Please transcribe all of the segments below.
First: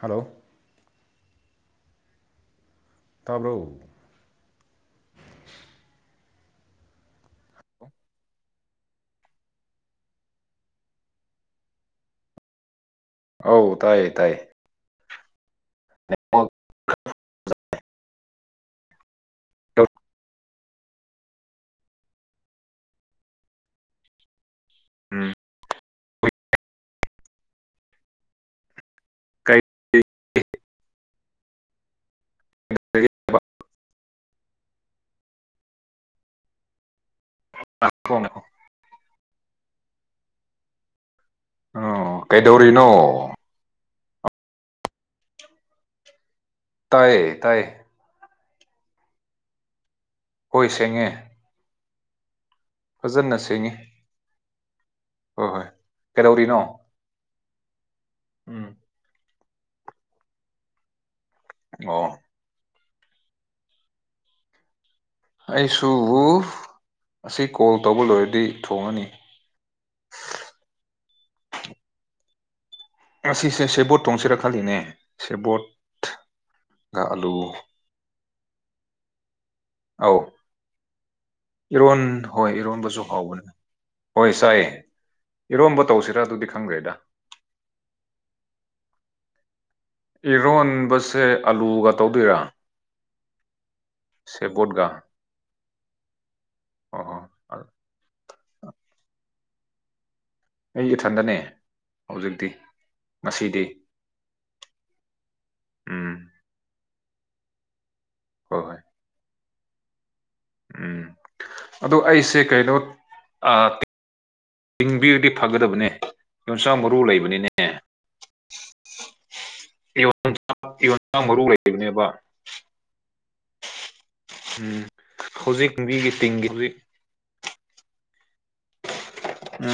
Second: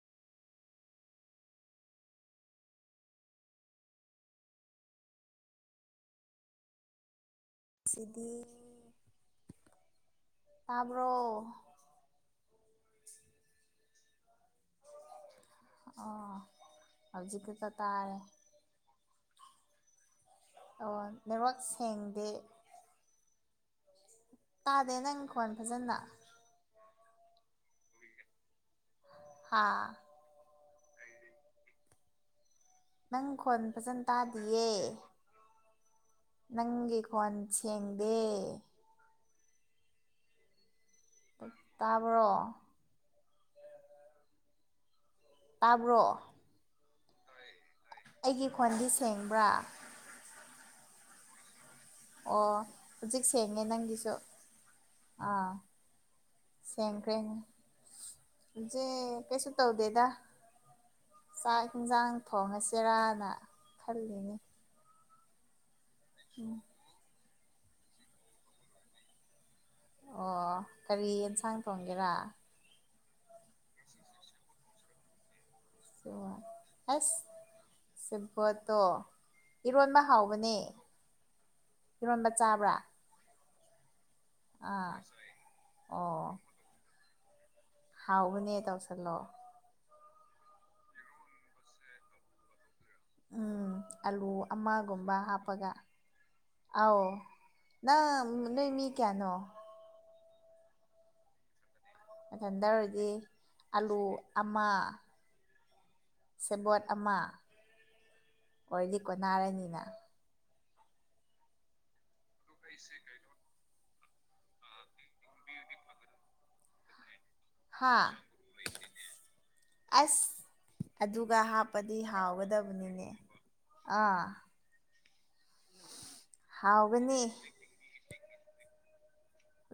Hello ꯇꯥꯕ꯭ꯔꯣ ꯁꯤꯗꯤ ꯇꯥꯕ꯭ꯔꯣ ꯑꯧ ꯇꯥꯏꯌꯦ ꯇꯥꯏ ꯑꯥ ꯍꯧꯖꯤꯛ ꯈꯛꯇꯥ ꯇꯥꯔꯦ ꯑꯣ‌ ꯅꯦꯠꯋꯥꯛ ꯁꯦꯡꯗꯦ ꯇꯥꯗꯦ ꯅꯪꯪ ꯈꯣꯟ ꯐꯖꯅ ꯍꯥꯥ [unintelligible] [unintelligible] ꯅꯪ ꯈꯣꯟ ꯐꯖꯅ ꯇꯥꯗꯤꯌꯦ ꯅꯪꯒꯤ ꯈ‌ꯣꯟ ꯁꯦꯡꯗꯦ ꯑꯣ ꯑꯣ ꯇꯥꯕ꯭ꯔꯣ ꯀꯩꯗꯧꯔꯤꯅꯣ ꯇꯥꯕ꯭ꯔꯣ ꯇꯥꯏꯌꯦ ꯇꯥꯏ ꯑꯩꯒꯤ ꯈꯣꯟꯗꯤ ꯁꯦꯡꯕ꯭ꯔꯥ ꯍꯣꯏ ꯁꯦꯡꯉꯦ ꯑꯣ ꯍꯧꯖꯤꯛ ꯐꯖꯅ ꯁꯦꯡꯉꯦ ꯁꯦꯡꯉꯤ ꯅꯪꯒꯤꯁꯨ ꯍꯣꯏ ꯑꯥ ꯍꯣꯏ ꯀꯩꯗꯧꯔꯤꯅꯣ ꯁꯦꯡꯈ꯭ꯔꯦꯅꯦ ꯎꯝ ꯖ‌ꯦ ꯀꯩꯁꯨ ꯇꯧꯗꯦꯗ ꯆꯥꯛ ꯑꯣ ꯍꯤꯟꯖꯥꯡ ꯊꯣꯡꯉꯁꯤꯔꯥꯅ ꯈꯜꯂꯤꯅꯤ ꯑꯩꯁꯨ ꯑꯁꯤ ꯀꯣꯜ ꯇꯧꯕ ꯂꯣꯏꯔꯗꯤ ꯊꯣꯡꯉꯅꯤ ꯑꯣ ꯀꯔꯤ ꯏꯟꯁꯥꯡ ꯊꯣꯡꯒꯦꯔꯥ ꯉꯁꯤꯁꯦ ꯁꯦꯕꯣꯠ ꯊ‌ꯣꯡꯁꯤꯔꯥ ꯈꯜꯂꯤꯅꯦ ꯁꯦꯕꯣꯠ [unintelligible] ꯑꯦꯁ ꯁ‌ꯦꯕ‌ꯣꯠꯇꯣ ꯏꯔꯣꯟꯕ ꯑꯧ ꯍꯥꯎꯕꯅꯦ ꯏꯔꯣꯟ ꯏꯔꯣꯟꯕ ꯍꯣꯏ ꯆꯥꯕ꯭ꯔꯥ ꯏꯔꯣꯟꯕꯁꯨ ꯍꯥꯎꯕꯅꯦ ꯍꯣꯏ ꯆꯥꯏ ꯑꯥ ꯏꯔꯣꯝꯕ ꯇꯧꯁꯤꯔꯥ ꯑꯣ ꯑꯗꯨꯗꯤ ꯈꯪꯗꯦꯗ ꯍꯥꯎꯕꯅꯦ ꯇꯧꯁꯜꯂꯣ ꯏꯔꯣꯟꯕꯁꯦ ꯑꯂꯨꯒ ꯇꯧꯗ‌ꯣꯏꯔꯥ ꯎꯝ ꯑꯂꯨ ꯁꯦꯕꯣꯠꯒ ꯑꯃꯒꯨꯝꯕ ꯍꯥꯞꯄꯒ ꯑꯧ ꯑꯣ ꯑꯣ ꯅꯪ ꯅꯣꯏ ꯃꯤ ꯀꯌꯥꯅꯣ ꯑꯩ ꯏꯊꯟꯇꯅꯦ ꯅꯊꯟꯇꯥ ꯑꯣꯏꯔꯗꯤ ꯑꯂꯨ ꯑꯃ ꯎꯝ ꯁꯦꯕꯣꯠ ꯑꯃ ꯍꯣꯏ ꯍꯣꯏ ꯑꯣꯏꯗꯤ ꯀꯣꯟꯅꯥꯔꯅꯤꯅ ꯎꯝ ꯑꯗꯣ ꯑꯩꯁꯦ ꯀꯩꯅꯣ ꯑꯥ ꯇꯤꯡꯕꯤꯔꯗꯤ ꯐꯒꯗꯕꯅꯦ ꯌꯣꯡꯆꯥꯛ ꯃꯔꯨ ꯂꯩꯕꯅꯤꯅꯦ ꯍꯥꯥ ꯑꯁ ꯌꯣꯟꯆꯥꯛ ꯑꯗꯨꯒ ꯃꯔꯨ ꯍꯥꯞꯄꯗꯤ ꯂꯩꯕꯅꯦꯕ ꯍꯥꯎꯒꯗꯕꯅꯤꯅꯦ ꯑꯥ ꯎꯝ ꯍꯨꯖꯤꯛ ꯃꯤꯒꯤ ꯇꯤꯡꯒꯤꯒꯤꯗꯣꯏ ꯍꯥꯎꯕꯅ‌ꯦ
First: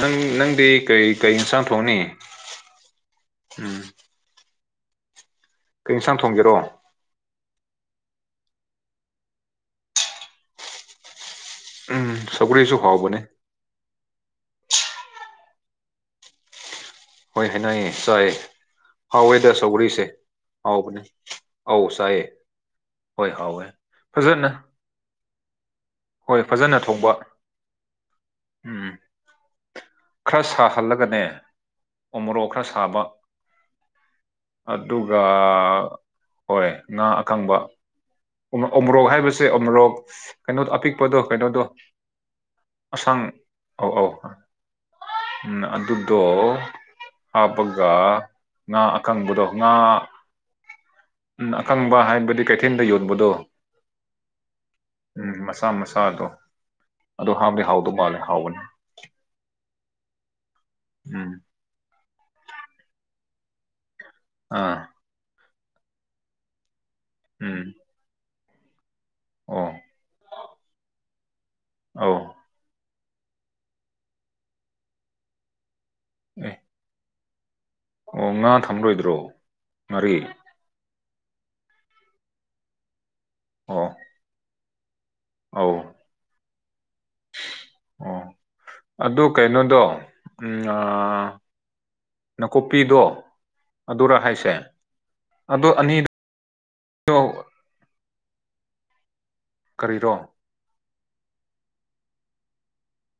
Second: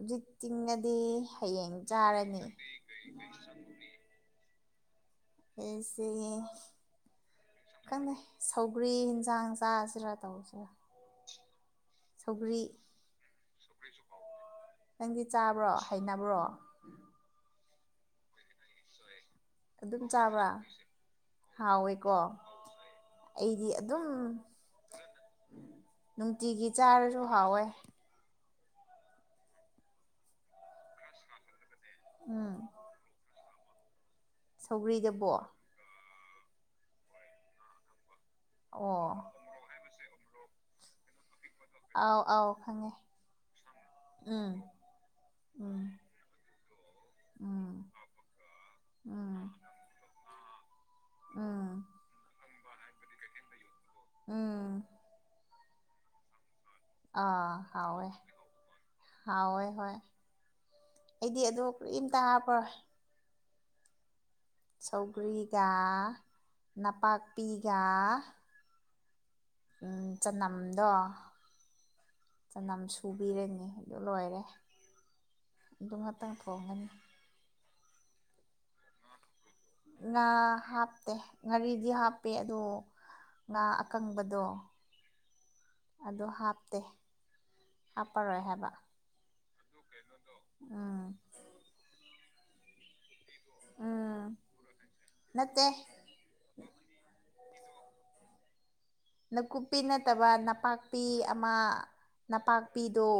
ꯅꯪ ꯅꯪꯗꯤ ꯇꯤꯡꯉꯗꯤ ꯀꯩ ꯀꯩ ꯏꯟꯁꯥꯡ ꯍꯌꯦꯡ ꯊꯣꯡꯅꯤ ꯆꯥꯔꯅꯤ ꯎꯝ ꯀꯩ ꯏꯟꯁꯥꯡ ꯏꯁꯦꯌꯦ ꯊꯣꯡꯒꯦꯔꯣ ꯈꯪꯅꯦ ꯁꯧꯒ꯭ꯔꯤ ꯍꯤꯟꯖꯥꯡ ꯆꯥꯁꯤꯔꯥ ꯇꯧꯁꯦꯔꯥ ꯎꯝ ꯁꯧꯒꯔ꯭ꯤꯁꯨ ꯍꯥꯎꯕꯅꯦ ꯅꯪꯗꯤ ꯆꯥꯕ꯭ꯔꯣ ꯍꯩꯅꯕ꯭ꯔꯣ ꯍꯣꯏ ꯍꯩꯅꯌꯦ ꯆꯥꯏꯌꯦ ꯍꯥꯎꯋꯦꯗ ꯑꯗꯨꯝ ꯁꯧ꯭ꯒꯔꯤꯁꯦ ꯆꯥꯕ꯭ꯔꯥ ꯍꯥꯎꯕꯅꯦ ꯑꯧ ꯍꯥꯎꯋꯦꯀꯣ ꯆꯥꯏꯌꯦ ꯍꯣꯏ ꯍꯥꯎꯋꯦ ꯑꯩꯗꯤ ꯑꯗꯨꯝ ꯐꯖꯅ ꯍꯣꯏ ꯅꯨꯡꯇꯤꯒꯤ ꯐꯖꯅ ꯊꯣꯡꯕ ꯆꯥꯔꯁꯨ ꯍꯥꯎꯋꯦ ꯎꯝ ꯈꯔ ꯁꯥꯍꯜꯂꯒꯅꯦ ꯎꯃꯣꯔꯣꯛ ꯎꯝ ꯈꯔ ꯁꯥꯕ ꯑꯗꯨꯒ ꯁꯧꯒ꯭ꯔꯤꯗꯕꯣ ꯍꯣꯏ ꯉꯥ ꯑꯀꯪꯕ ꯎ ꯑꯣ ꯎꯃꯣꯔꯣꯛ ꯍꯥꯏꯕ ꯁꯦ ꯎꯃꯣꯔꯣꯛ ꯀꯩꯅꯣꯗ ꯑꯄꯤꯛꯄꯗꯣ ꯀꯩꯅꯣꯗꯣ ꯑꯥꯎ ꯑꯥꯎ ꯈꯪꯉꯦ ꯑꯁꯡ ꯑ ꯑꯥꯎ ꯎꯝ ꯎꯝ ꯑꯗꯨ ꯇꯣ ꯎꯝ ꯍꯥꯞꯄꯒ ꯉꯥ ꯎꯝ ꯑꯀꯪꯕꯗꯣ ꯉꯥ ꯎꯝ ꯀꯪꯕ ꯍꯥꯏꯕꯗꯤ ꯀꯩꯊꯦꯟꯗ ꯌꯣꯟꯕꯗꯣ ꯎꯝ ꯎꯝ ꯃꯆꯥ ꯃꯆꯥꯗꯣ ꯑꯗꯣ ꯑꯥ ꯍꯥꯎꯗꯤ ꯍꯥꯎꯗꯧ ꯍꯥꯎꯋꯦ ꯃꯥꯜꯂꯦ ꯍꯥꯎꯕꯅꯤ ꯍꯥꯎꯋꯦ ꯍꯣꯏ ꯎꯝ ꯑꯩꯗꯤ ꯑꯗꯨ ꯀꯔ꯭ꯤꯝꯇ ꯍꯥꯞꯄꯔꯣꯏ ꯑꯥ ꯇꯧꯒ꯭ꯔꯤꯒ ꯎꯝ ꯅꯄꯥꯛꯄꯤꯒꯥ ꯑꯣ ꯎꯝ ꯆꯅꯝꯗꯣ ꯑꯧ ꯆꯅꯝꯁꯨ ꯁꯨꯕꯤꯔꯅꯤ ꯑꯗꯨ ꯂꯣꯏꯔꯦ ꯑꯗꯨ ꯉꯥꯛꯇꯪ ꯑꯦ ꯊꯣꯡꯉꯅꯤ ꯑꯣ ꯉꯥ ꯊꯝꯂꯣꯏꯗ꯭ꯔꯣ ꯉꯥꯔꯤ ꯉꯥ ꯍꯥꯞꯇꯦ ꯉꯔꯤꯗꯤ ꯍꯥꯞꯄꯦ ꯑꯗꯣ ꯉꯥ ꯑꯣ ꯑꯀꯪꯕꯗꯣ ꯑꯧ ꯑꯗꯣ ꯍꯥꯞꯇꯦ ꯑꯣ ꯍꯥꯞꯄꯔꯣꯏ ꯍꯥꯏꯕ ꯑꯗꯨ ꯀꯩꯅꯣꯗꯣ ꯎꯝꯅꯥ ꯎꯝ ꯅꯀꯨꯞꯄꯤꯗꯣ ꯑꯗꯨꯔꯥ ꯎꯝ ꯍꯥꯏꯁꯦ ꯅꯠꯇꯦ ꯑꯗꯣ ꯑꯅꯤꯗ [unintelligible] ꯅꯀꯨꯞꯄꯤ ꯀꯔꯤꯔꯣ ꯅꯠꯇꯕ ꯅꯄꯥꯛꯄꯤ ꯑꯃ ꯅꯄꯥꯛꯄꯤꯗꯣ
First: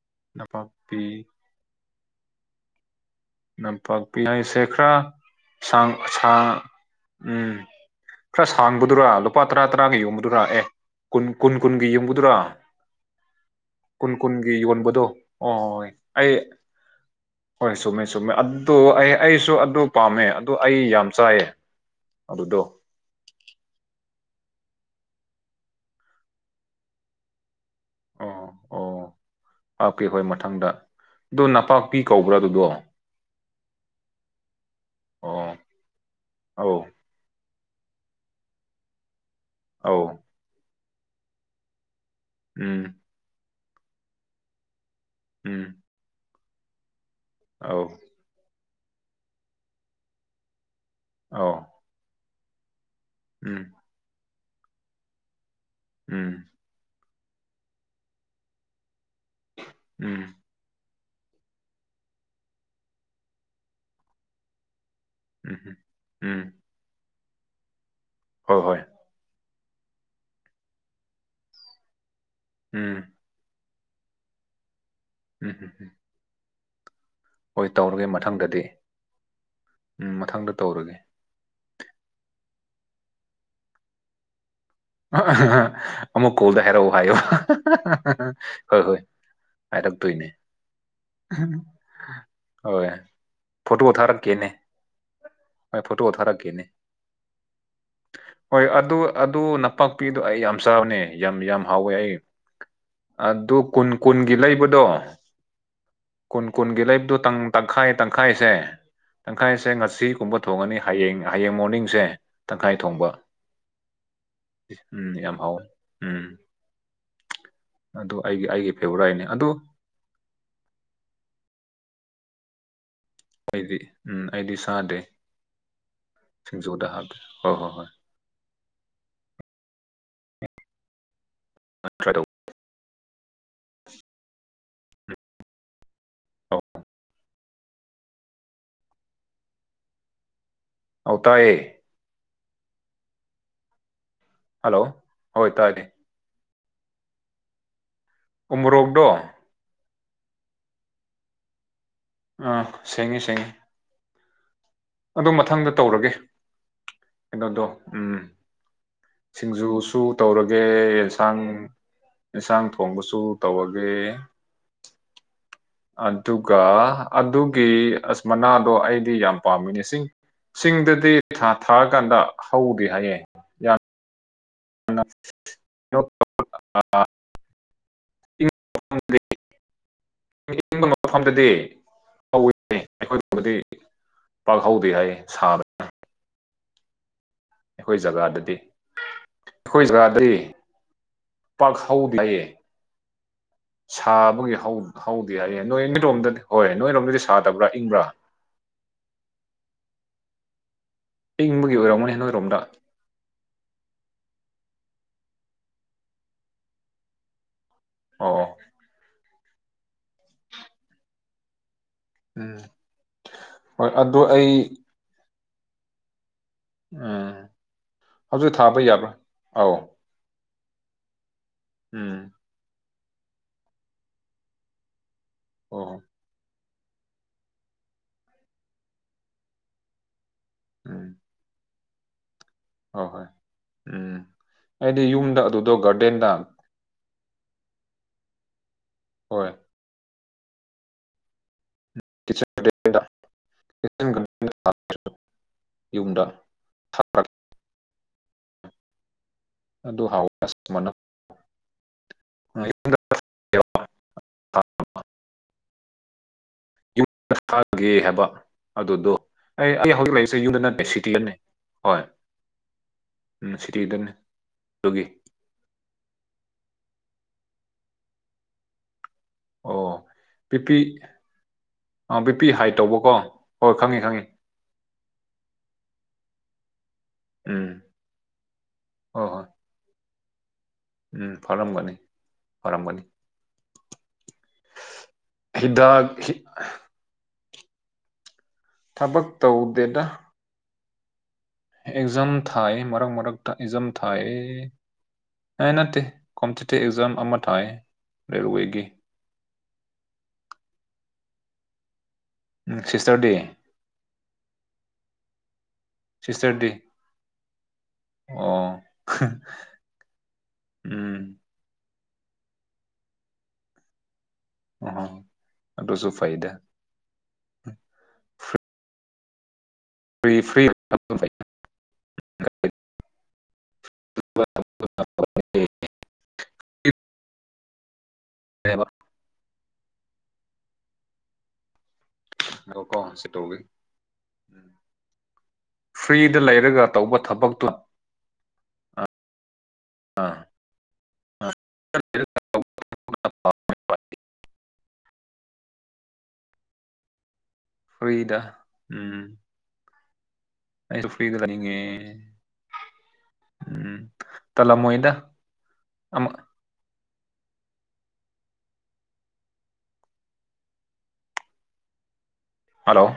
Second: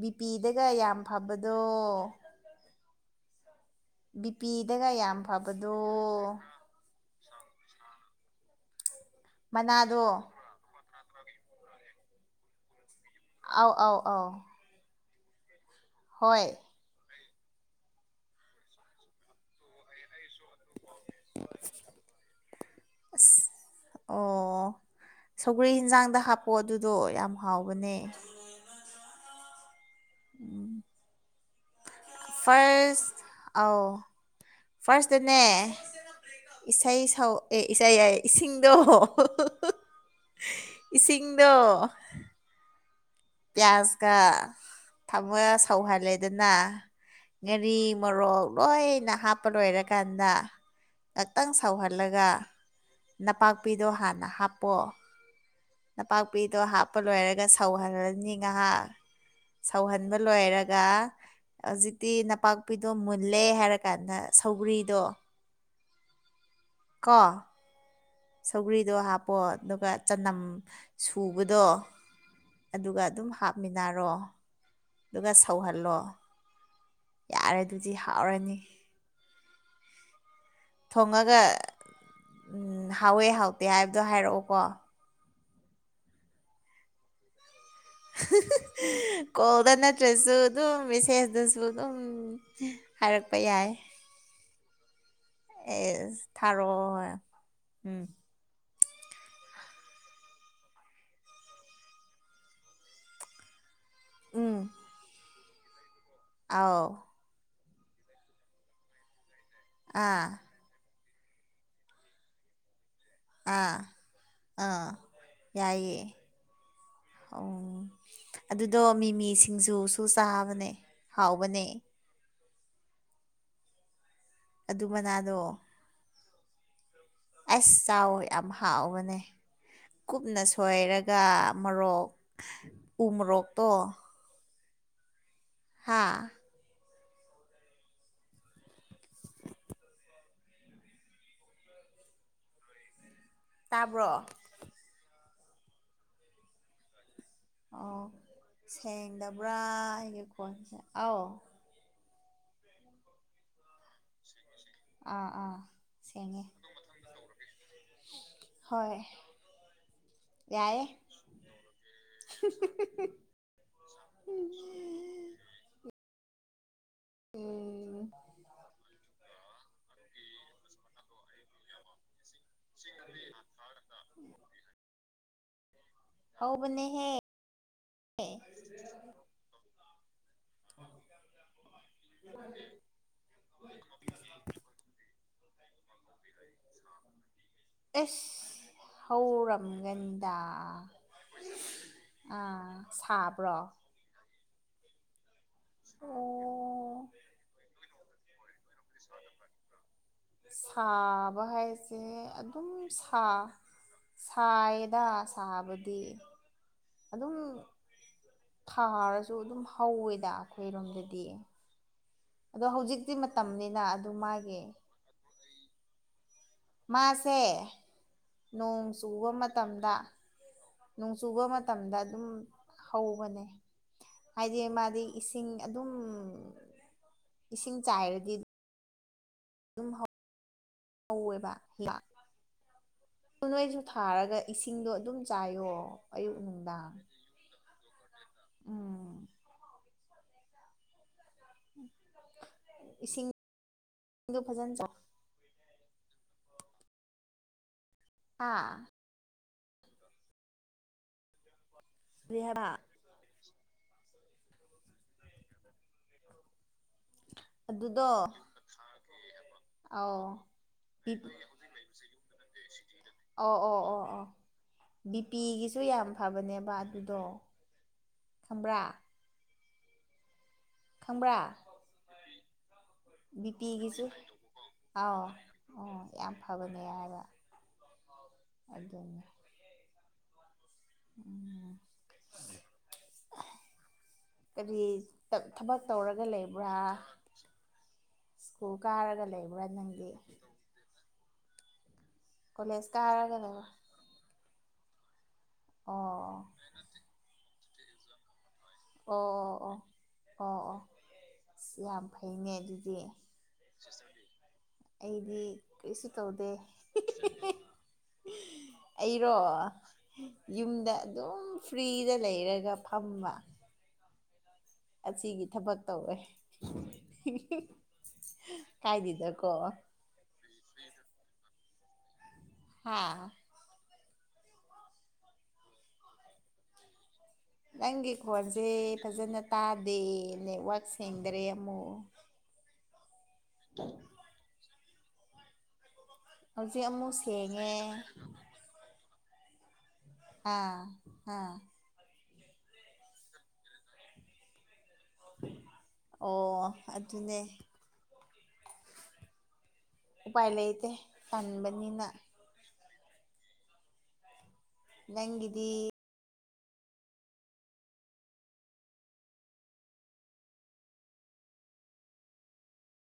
ꯕꯤꯄꯤꯗꯒ ꯌꯥꯝ ꯅꯄꯥꯛꯄꯤ ꯐꯕꯗꯣ ꯅꯝꯄꯥꯛꯄꯤ ꯍꯥꯏꯁꯦ ꯕꯤꯄꯤꯗꯒ ꯈꯔ ꯌꯥꯝ ꯐꯕꯗꯣ ꯁꯥꯡ ꯁꯥ ꯎꯝ ꯈꯔ ꯁꯥꯡꯕꯗꯨꯔꯥ ꯂꯨꯄꯥ ꯇꯔꯥ ꯇꯔꯥꯒꯤ ꯃꯅꯥꯗꯣ ꯌꯣꯟꯕꯗꯨꯔꯥ ꯑꯦ ꯀꯨꯟ ꯀꯨꯟ ꯀꯨꯟꯒꯤ ꯌꯣꯟꯕꯗꯨꯔꯥ ꯑꯧ ꯑꯧ ꯀꯨꯟ ꯑꯧ ꯀꯨꯟꯒꯤ ꯌꯣꯟꯕꯗꯣ ꯑꯣ ꯑꯣꯏ ꯑꯩ ꯍꯣꯏ ꯍꯣꯏ ꯆꯨꯝꯃꯦ ꯆꯨꯝꯃꯦ ꯑꯗꯣ ꯑꯩ ꯑꯩꯁꯨ ꯑ ꯗꯨ ꯄꯥꯝꯃꯦ ꯑꯗꯨ ꯑꯩ ꯌꯥꯝ ꯆꯥꯏꯌꯦ ꯑꯗꯨꯗꯣ ꯑꯁ ꯑꯣ ꯁꯧꯒ꯭ꯔꯤ ꯍꯦꯟꯖꯥꯡꯗ ꯍꯥꯞꯄꯣ ꯑꯗꯨꯗꯣ ꯌꯥꯝ ꯍꯥꯎꯕꯅꯦ ꯑꯣ ꯑꯣ ꯍꯥꯞꯀꯦ ꯍꯣꯏ ꯃꯊꯪꯗ ꯑꯗꯣ ꯅꯄꯥꯛꯄꯤ ꯀꯧꯕ꯭ꯔꯥ ꯑꯗꯨꯗꯣ ꯐꯥꯔꯁ ꯑꯧ ꯐꯥꯔꯁꯇꯅꯦ ꯑꯣ ꯑꯧ ꯏꯁꯩ ꯁꯧ ꯑꯦ ꯏꯁꯩ ꯍꯥꯏꯌꯦ ꯏꯁꯤꯡꯗꯣ ꯑꯧ ꯏꯁꯤꯡꯗꯣ ꯎꯝ ꯒ꯭ꯌꯥꯁꯀ ꯊꯝꯃꯒ ꯎꯝ ꯁꯧꯍꯜꯂꯦꯗꯅ ꯉꯥꯔꯤ ꯑꯧ ꯃꯣꯔꯣꯛ ꯂꯣꯏꯅ ꯍꯥꯞꯄ ꯂꯣꯏꯔꯀꯥꯟꯗ ꯉꯥꯛꯇꯪ ꯑꯧ ꯁꯧꯍꯜꯂꯒ ꯎꯝ ꯅꯄꯥꯛꯄꯤꯗꯣ ꯍꯥꯟꯅ ꯍꯥꯞꯄꯣ ꯎꯝ ꯅꯄꯥꯛꯄꯤꯗꯣ ꯍꯥꯞꯄ ꯂꯣꯏꯔꯒ ꯁꯧꯍꯜꯂꯅꯤ ꯉꯥꯍꯥꯛ ꯁꯧꯍꯟꯕ ꯎꯝ ꯂꯣꯏꯔꯒ ꯍꯧꯖꯤꯛꯇꯤ ꯅꯄꯥꯛꯄꯤꯗꯣ ꯃꯨꯜꯂꯦ ꯍꯥꯏꯔꯀꯥꯟꯗ ꯁꯧꯒ꯭ꯔꯤꯗꯣ ꯎꯝꯍꯨꯝ ꯎꯝ ꯀꯣ ꯍꯣꯏ ꯍꯣꯏ ꯁꯧꯒ꯭ꯔꯤꯗꯣ ꯍꯥꯞꯄꯣ ꯑꯗꯨꯒ ꯆꯅꯝ ꯁꯨꯕꯗꯣ ꯑꯗꯨꯒ ꯎꯝ ꯑꯗꯨꯝ ꯍꯥꯞꯃꯤꯟꯅꯔꯣ ꯑꯗꯨꯒ ꯎꯝ ꯎꯝ ꯎꯝ. ꯁꯧꯍꯜꯂꯣ ꯌꯥꯔꯦ ꯍꯣꯏ ꯑꯗꯨꯗꯤ ꯇꯧꯔꯒꯦ ꯍꯥꯎꯔꯅꯤ ꯃꯊꯪꯗꯗꯤ ꯎꯝ ꯃꯊꯪꯗ ꯇꯧꯔꯒꯦ ꯊꯣꯡꯉꯒ ꯍꯥꯎꯋꯦ ꯍꯥꯎꯇꯦ ꯍꯥꯏꯕꯗꯣ ꯍꯥꯏꯔꯛꯑꯣꯀꯣ ꯑꯃꯨꯛ ꯀꯣꯜꯗ ꯍꯥꯏꯔꯛꯎ ꯍꯥꯏꯌꯨ ꯀꯣꯜꯗ ꯅꯠꯇ꯭ꯔꯁꯨ ꯑꯗꯨꯝ ꯃꯦꯁꯦꯖꯇꯁꯨ ꯑꯗꯨꯝ ꯍꯣꯏ ꯍꯥꯏꯔꯛꯄ ꯐꯣꯇꯣ ꯊꯥꯔꯛꯀꯦꯅꯦ ꯍꯣꯏ ꯐꯣꯇꯣ ꯑꯦꯁ ꯊꯥꯔꯛꯀꯦꯅꯦ ꯊꯥꯔꯛꯑꯣ ꯎꯝ ꯍꯣꯏ ꯑꯗꯨ ꯑꯗꯨ ꯅꯄꯥꯛꯄꯤꯗꯣ ꯑꯩ ꯌꯥꯝ ꯆꯥꯕꯅꯦ ꯌꯥꯝ ꯌꯥꯝ ꯍꯥꯎꯋꯦ ꯑꯩ ꯑꯗꯨ ꯀꯨꯟ ꯀꯨꯟꯒꯤ ꯎꯝ ꯂꯩꯕꯗꯣ ꯀꯨꯟ ꯀꯨꯟꯒꯤ ꯑꯥꯎ ꯂꯩꯕꯗꯣ ꯇꯪ ꯇꯪꯈꯥꯏ ꯇꯪꯈꯥꯏꯁꯦ ꯇꯪꯈꯥꯏꯁꯦ ꯑꯥ ꯉꯁꯤꯒꯨꯝꯕ ꯊꯣꯡ ꯊꯣꯡꯉꯅꯤ ꯍꯌꯦꯡ ꯍꯌꯦꯡ ꯃꯣꯔꯅꯤꯡꯁꯦ ꯇꯪꯈꯥꯏ ꯊꯣꯡꯕ ꯑꯥ ꯑꯥ ꯎꯝ ꯌꯥꯝ ꯍꯥꯎꯋꯦ ꯌꯥꯏꯌꯦ ꯎꯝ ꯑꯣ ꯑꯗꯨ ꯑꯩꯒꯤ ꯑꯩꯒꯤ ꯑꯗꯨꯗꯣ ꯐꯦꯚꯣꯔꯥꯏꯠꯅꯤ ꯃꯤꯃꯤ ꯑꯗꯨ ꯁꯤꯡꯖꯨꯁꯨ ꯆꯥꯕꯅꯦ ꯍꯥꯎꯕꯅꯦ ꯑꯩꯗꯤ ꯎꯝ ꯑꯩꯗꯤ ꯑꯗꯨ ꯆꯥꯗꯦ ꯃꯅꯥꯗꯣ ꯁꯤꯡꯖꯨꯗ ꯍꯥꯞꯇꯦ ꯑꯦꯁ ꯆꯥꯎꯑꯣ ꯌꯥꯝ ꯍꯥꯎꯕꯅꯦ ꯀꯨꯞꯅ ꯁꯣꯏꯔꯒ ꯃꯣꯔꯣꯛ ꯇ꯭ꯔꯥꯏ ꯇꯧ ꯎꯃꯣꯔꯣꯛꯇꯣ ꯍꯥꯥ [unintelligible] ꯑꯧ ꯇꯥꯏꯌꯦ ꯇꯥꯕ꯭ꯔꯣ ꯍꯜꯂꯣ ꯍꯣꯏ ꯇꯥꯏꯌꯦ ꯑꯣ ꯎꯃꯣꯔꯣꯛꯗꯣ ꯁꯦꯡꯗꯕ꯭ꯔꯥ ꯑꯩꯒꯤ ꯈꯣꯟꯁꯦ ꯑꯥꯎ ꯑꯥ ꯁꯦꯡꯉꯦ ꯁꯦꯡꯉꯦ ꯑꯥ ꯑꯗꯨ ꯑꯥ ꯃꯊꯪꯗ ꯇꯧꯔꯒꯦ ꯁꯦꯡꯉꯦ ꯀꯩꯅꯣꯗꯣ ꯎꯝ ꯍꯣꯏ ꯁꯤꯡꯖꯨꯁꯨ ꯇꯧꯔꯒꯦ ꯌꯥꯏꯌꯦ ꯌꯦꯟꯁꯥꯡ ꯏꯟꯁꯥꯡ ꯊꯣꯡꯕꯁꯨ ꯇꯧꯔꯒꯦ ꯑꯗꯨꯒ ꯑꯗꯨꯒꯤ ꯎꯝ ꯑꯁ ꯃꯅꯥꯗꯣ ꯑꯩꯗꯤ ꯌꯥꯝ ꯄꯥꯝꯃꯤꯅꯦ ꯆꯤꯡ ꯆꯤꯡꯗꯗꯤ ꯊꯥ ꯊꯥꯔꯀꯥꯟꯗ ꯍꯧꯗꯦ ꯍꯥꯏꯌꯦ ꯌꯥꯝ [unintelligible] [unintelligible] ꯍꯥꯎꯕꯅꯦ ꯍꯦ ꯑꯦ [unintelligible] [unintelligible] ꯃꯐꯝꯗꯗꯤ ꯍꯧꯋ‌ꯦ ꯑꯩꯈꯣꯏꯕꯨꯗꯤ ꯄꯥꯛ ꯍꯧꯗꯦ ꯍꯥꯏꯌ‌ꯦ ꯁꯥꯕ ꯑꯩꯈꯣꯏ ꯑꯦꯁ ꯖꯒꯥꯗꯗꯤ ꯑꯩꯈꯣꯏ ꯖꯒꯥꯗꯗꯤ ꯍꯧꯔꯝꯒꯅꯤꯗꯥ ꯄꯥꯛ ꯍꯧꯗꯦ ꯍꯥꯏꯌꯦ ꯑꯥ ꯁꯥꯕ꯭ꯔꯣ ꯁꯥꯕꯒꯤ ꯍꯧ ꯍꯧꯗꯦ ꯍꯥꯏꯌꯦ ꯅꯣꯏ ꯅ‌ꯣꯏꯔꯣꯝꯗꯗꯤ ꯍꯣꯏ ꯑꯣ ꯅꯣꯏꯔꯣꯝꯗꯗꯤ ꯁꯥꯗꯕ꯭ꯔꯥ ꯏꯪꯕ꯭ꯔꯥ ꯁꯥꯕ ꯏꯪꯕꯒꯤ ꯍꯥꯏꯁꯦ ꯑꯣꯏꯔꯝꯒꯅꯤ ꯅꯣꯏꯔꯣꯝꯗ ꯑꯗꯨꯝ ꯁꯥ ꯁꯥꯏꯗꯥ ꯁꯥꯕꯗꯤ ꯑꯗꯨꯝ ꯑꯣꯑꯣ ꯊꯥꯔꯁꯨ ꯑꯗꯨꯝ ꯍꯧꯋꯦꯗ ꯑꯈꯣꯏꯔꯣꯝꯗꯗꯤ ꯎꯝ ꯑꯗꯣ ꯍꯧꯖꯤꯛꯇꯤ ꯃꯇꯝꯅꯤꯅ ꯍꯣꯏ ꯑꯗꯨ ꯑꯩ ꯃꯥꯒꯤ ꯎꯝ ꯃꯥꯁꯦ ꯍꯧꯖꯤꯛ ꯊꯥꯕ ꯅꯣꯡ ꯌꯥꯕ꯭ꯔꯥ ꯆꯨꯕ ꯑꯧ ꯃꯇꯝꯗ ꯅꯣꯡ ꯆꯨꯕ ꯃꯇꯝꯗ ꯎꯝ ꯑꯗꯨꯝ ꯍꯧꯕꯅꯦ ꯍꯥꯏꯗꯤ ꯃꯥꯗꯤ ꯏꯁꯤꯡ ꯑꯣ ꯑꯗꯨꯝ ꯏꯁꯤꯡ ꯆꯥꯏꯔꯗꯤ ꯑꯗꯨꯝ ꯍꯧ ꯎꯝ ꯍꯧꯋꯦꯕ ꯂꯥꯛ ꯍꯣꯏ ꯍꯣꯏ ꯗꯨ ꯅꯣꯏꯁꯨ ꯎꯝ ꯊꯥꯔꯒ ꯏꯁꯤꯡꯗꯣ ꯑꯩꯗꯤ ꯑꯗꯨꯝ ꯌꯨꯝꯗ ꯆꯥꯏꯌꯣ ꯑꯗꯨꯗꯣ ꯒꯥꯔꯗꯦꯟꯗ ꯑꯌꯨꯛ ꯅꯨꯡꯗꯥꯡ ꯎꯝ ꯍꯣꯏ ꯇꯤꯆꯔ ꯗ‌ꯦꯗꯥ ꯏꯁꯤꯡꯗꯣ ꯐꯖꯅ ꯆꯥꯎ [unintelligible] ꯌꯨꯝꯗ [unintelligible] ꯍꯥ ꯑꯗꯨ ꯍꯥꯎ [unintelligible] ꯃꯅ ꯀꯔꯤ ꯍꯥꯕꯥ ꯌꯨꯝꯗ ꯊꯥꯒꯦ ꯑꯗꯨꯗꯣ ꯍꯥꯏꯕ ꯑꯗꯨꯗꯣ ꯑꯩ ꯑꯩ ꯍꯧꯖꯤꯛ ꯑꯧ ꯂꯩꯁꯦ ꯌꯨꯝꯗ ꯅꯠꯇ‌ꯦ ꯁꯤꯇꯤ ꯕꯤ ꯑꯅ‌ꯦ ꯍꯣꯏ ꯑꯣ ꯎꯝ ꯑꯣ ꯑꯣ ꯁꯤꯇꯤꯗꯅ‌ꯦ ꯑꯣ ꯑꯗꯨꯒꯤ ꯕꯤ ꯄꯤꯒꯤꯁꯨ ꯌꯥꯝ ꯐꯕꯅꯦꯕ ꯑꯗꯨꯗꯣ ꯈꯪꯕ꯭ꯔꯥ ꯑꯣ ꯄꯤꯄꯤ ꯈꯪꯕ꯭ꯔꯥ ꯑꯥ ꯕꯤꯄꯤ ꯍꯥꯏ ꯇꯧꯕꯀꯣ ꯕꯤ ꯍꯣꯏ ꯈꯪꯉ‌ꯦ ꯄꯤꯒꯤꯁꯨ ꯈꯪꯉ‌ꯦ ꯑꯥꯎ ꯑꯣ ꯌꯥꯝ ꯐꯕꯅꯦ ꯍꯥꯏꯕ ꯎꯝ ꯑꯥꯗꯨꯟ ꯍꯣꯏ ꯍꯣꯏ ꯎꯝ ꯐꯔꯝꯒꯅꯤ ꯐꯔꯝꯒꯅꯤ ꯀꯔꯤ ꯇꯞ ꯊꯕꯛ ꯇꯧꯔꯒ ꯍꯤꯗꯥꯛ ꯂꯩꯕ꯭ꯔꯥ ꯁ꯭ꯀꯨꯜ ꯀꯥꯔꯒ ꯊꯕꯛ ꯂꯩꯕ꯭ꯔꯥ ꯇꯧꯗꯦꯗ ꯅꯪꯗꯤ ꯑꯦꯛꯖꯝ ꯊꯥꯏꯌ‌ꯦ ꯀꯣꯂꯦꯖ ꯃꯔꯛ ꯀꯥꯔꯒ ꯃꯔꯛꯇ ꯂꯩꯕ꯭ꯔꯥ ꯑꯦꯖꯝ ꯊꯥꯏꯌ‌ꯦ ꯑ‌ꯦ ꯅꯠꯇ‌ꯦ ꯑꯣ ꯀꯝꯄꯤꯇꯤꯚ ꯑꯦꯛꯖꯥꯝ ꯑꯃ ꯊꯥꯏꯌꯦ ꯔꯦꯜꯋ‌ꯦꯒꯤ ꯑꯣ ꯑꯣ ꯑꯣ ꯑꯣ ꯑꯣ ꯑꯁ ꯌꯥꯝ ꯐꯩꯅꯦ ꯎꯝ ꯑꯗꯨꯗꯤ ꯁꯤꯁꯇꯔꯗꯤ ꯁꯤꯁꯇꯔ ꯍ‌ꯣꯏꯗꯤ ꯑꯩꯗꯤ ꯀꯔꯤꯁꯨ ꯇꯧꯗꯦ ꯁꯤꯁꯇꯔꯗꯤ ꯑꯣ ꯑꯩꯔꯣ ꯌꯨꯝꯗ ꯎꯝ ꯑꯗꯨꯝ ꯐ꯭ꯔꯤꯗ ꯂꯩꯔꯒ ꯐꯝꯕ ꯑꯣꯍꯣ ꯑꯁꯤꯒꯤ ꯊꯕꯛ ꯑꯗꯨꯁꯨ ꯇꯧꯋꯦ ꯐꯩꯗ ꯀꯥꯏꯗꯤꯗꯀꯣ ꯐ꯭ꯔꯤ ꯐ꯭ꯔꯤ [unintelligible] ꯍꯥꯥ [unintelligible] ꯅꯪꯒꯤ ꯈꯣꯟꯖꯦ ꯐꯖꯅ ꯇꯥꯗꯦ ꯅꯦꯠꯋꯥꯛ ꯁꯦꯡꯗꯔꯦ ꯑꯃꯨꯛ ꯉꯥꯏꯈꯣꯀꯣ ꯁꯤ ꯇꯩꯒꯦ [unintelligible] [unintelligible] ꯐ꯭ꯔꯤꯗ ꯂꯩꯔꯒ ꯍꯧꯖꯤꯛ ꯑꯃꯨꯛ ꯇꯧꯕ ꯊꯕꯛꯇꯣ ꯁꯦꯡꯉꯦ ꯑ ꯑꯥ ꯑꯥ [unintelligible] ꯑꯣ ꯑꯗꯨꯅꯦ ꯐ꯭ꯔꯤꯗ ꯎꯝ ꯎꯄꯥꯏ ꯂꯩ ꯑꯩꯖꯨ ꯐꯔ꯭ꯤꯗ ꯂꯩꯅꯤꯡꯉꯦ ꯎꯝ ꯇꯟꯂꯝꯃꯣꯏꯗ ꯅꯪꯒꯤꯗꯤ ꯑꯃ ꯍꯜꯂꯣ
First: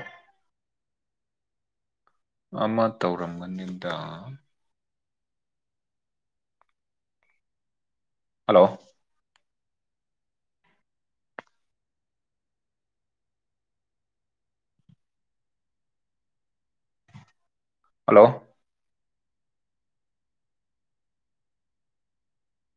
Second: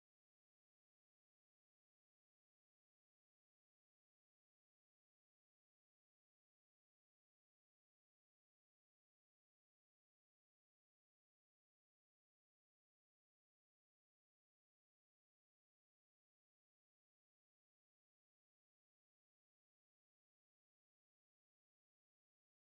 ꯑꯃ ꯇꯧꯔꯝꯒꯅꯤꯗ ꯍꯜꯂꯣ ꯍꯜꯂꯣ